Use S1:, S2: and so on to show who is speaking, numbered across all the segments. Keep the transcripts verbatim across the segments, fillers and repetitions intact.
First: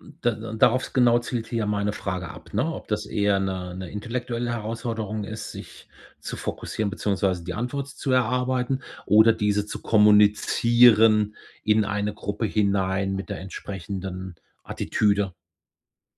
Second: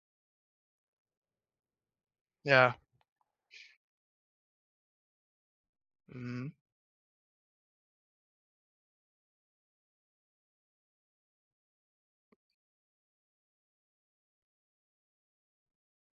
S1: M da da darauf genau zielt hier meine Frage ab, ne?
S2: Ja.
S1: Ob das eher 'ne 'ne intellektuelle Herausforderung ist, sich zu
S2: Mhm.
S1: fokussieren beziehungsweise die Antwort zu erarbeiten oder diese zu kommunizieren in eine Gruppe hinein mit der entsprechenden Attitüde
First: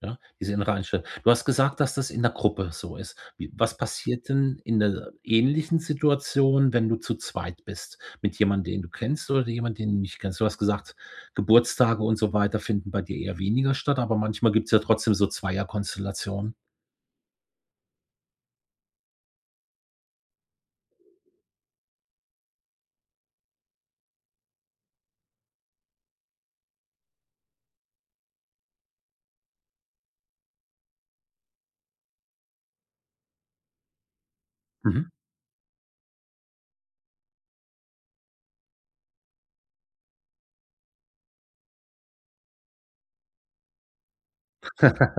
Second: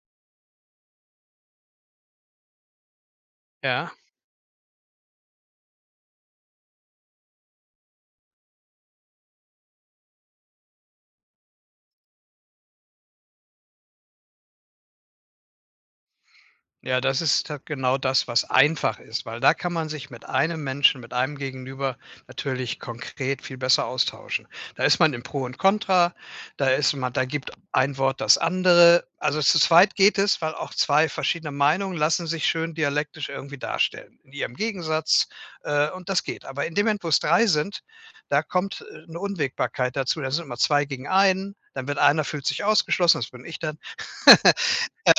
S1: ja, diese innere Einstellung. Du hast gesagt, dass das in 'ner Gruppe so ist. Wie was
S2: Ja.
S1: passiert denn in 'ner ähnlichen Situation, wenn du zu zweit bist mit jemand, den du kennst oder de jemand, den du nicht kennst? Du hast gesagt, Geburtstage und so weiter finden bei dir eher weniger statt, aber manchmal gibt's ja trotzdem so Zweierkonstellationen.
S2: Ja, das ist da genau das, was einfach ist, weil da kann man sich mit einem Menschen, mit einem Gegenüber natürlich konkret viel besser austauschen. Da ist man im Pro und Kontra, da ist man da gibt ein Wort das andere. Also zu zweit geht es, weil auch zwei verschiedene Meinungen lassen sich schön dialektisch irgendwie darstellen in ihrem
S1: Mhm.
S2: Gegensatz, äh, und das geht. Aber in dem Moment, wo's drei sind, da kommt, äh, 'ne Unwägbarkeit dazu. Da sind immer zwei gegen einen, dann wird einer fühlt sich ausgeschlossen das bin ich dann.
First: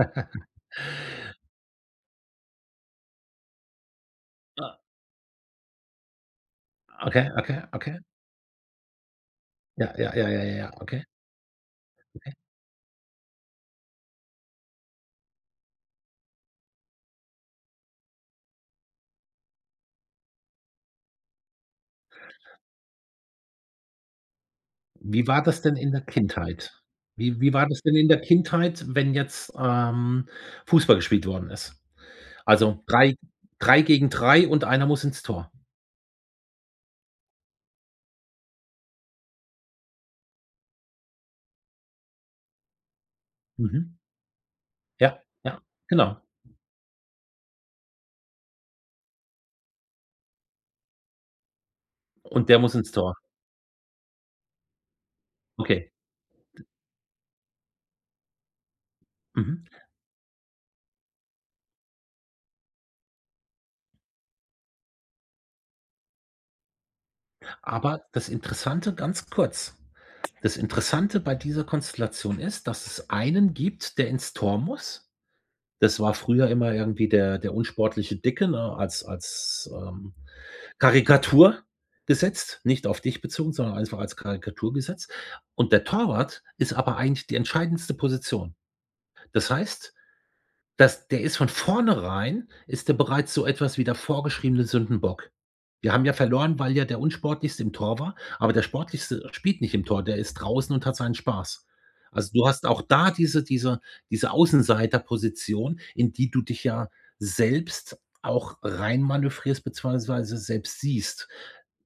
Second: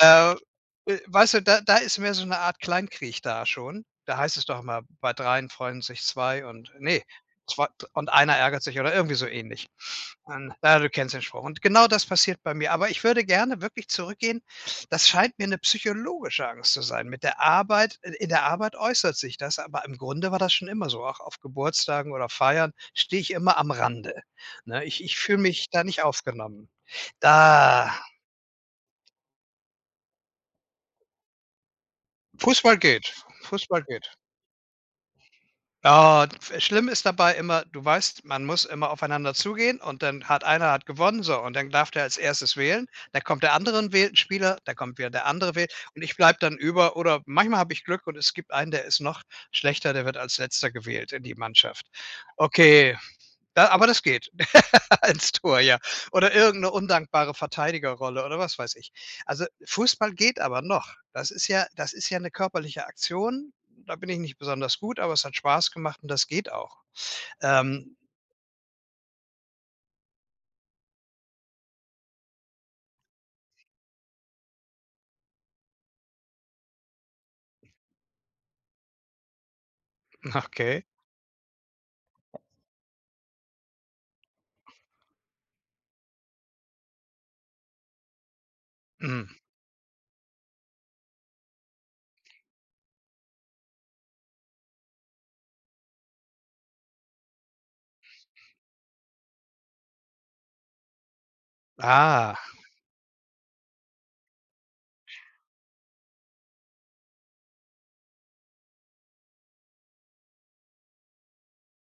S2: Ähm, w weißt du, da da ist mehr so 'ne Art Kleinkrieg da schon. Da heißt es doch
S1: Ah.
S2: immer: „Bei dreien freuen sich zwei und, ne,
S1: Okay, okay,
S2: zw t
S1: okay.
S2: und einer ärgert sich” oder irgendwie so ähnlich.
S1: Ja, ja, ja, ja,
S2: Und,
S1: ja, ja,
S2: na, du
S1: okay.
S2: kennst den Spruch. Und genau das
S1: Okay.
S2: passiert bei mir. Aber ich würde gerne wirklich zurückgehen das scheint mir 'ne psychologische Angst zu sein. Mit der Arbeit äh, in der Arbeit äußert sich das, aber im Grunde war das schon immer so. Auch auf Geburtstagen oder Feiern stehe ich immer am Rande, ne? Ich ich
S1: Wie
S2: fühle
S1: war das
S2: mich
S1: denn
S2: da
S1: in der
S2: nicht aufgenommen.
S1: Kindheit? Wie wie war das
S2: Da
S1: denn in der Kindheit, wenn jetzt, ähm, Fußball gespielt worden ist?
S2: Fußball
S1: Also
S2: geht.
S1: drei drei
S2: Fußball
S1: gegen
S2: geht.
S1: drei und einer muss ins Tor.
S2: Ah. [unintelligible] Schlimm ist dabei immer: Du weißt, man muss immer aufeinander zugehen und dann hat einer hat gewonnen, so. Und dann darf der als erstes wählen. Da kommt der andere
S1: Mhm.
S2: und wählt 'n Spieler, da kommt wieder
S1: Ja,
S2: der andere
S1: ja,
S2: wähl und ich
S1: genau.
S2: bleibe dann über. Oder manchmal habe ich Glück und es gibt einen, der ist noch schlechter, der wird als Letzter gewählt in die Mannschaft.
S1: Und der muss ins
S2: Okay,
S1: Tor.
S2: da aber das geht. Ins Tor, ja.
S1: Okay.
S2: Oder irgend 'ne undankbare Verteidigerrolle oder was weiß ich. Also
S1: Mhm.
S2: Fußball geht aber noch. Das ist ja das ist ja 'ne körperliche Aktion. Da bin ich nicht besonders gut, aber es hat Spaß gemacht und das geht auch, ähm.
S1: Aber das Interessante ganz kurz, das Interessante bei dieser Konstellation ist, dass es einen gibt, der ins Tor muss. Das war früher immer irgendwie der der unsportliche Dicke, ne? Als als, ähm,
S2: Okay.
S1: Karikatur gesetzt, nicht auf dich bezogen, sondern einfach als Karikatur gesetzt. Und der Torwart ist aber eigentlich die entscheidendste Position.
S2: Hm.
S1: Das heißt, dass der ist von vornherein ist der bereits so etwas wie der vorgeschriebene Sündenbock. Wir haben ja verloren, weil, ja, der Unsportlichste im Tor war, aber der Sportlichste spielt nicht im Tor. Der ist draußen und hat seinen Spaß. Also,
S2: Ah.
S1: du hast auch da diese diese diese Außenseiterposition, in die du dich ja selbst auch reinmanövrierst beziehungsweise selbst siehst,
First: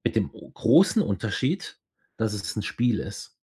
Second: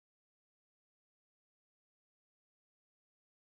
S1: mit dem großen Unterschied, dass es 'n Spiel ist.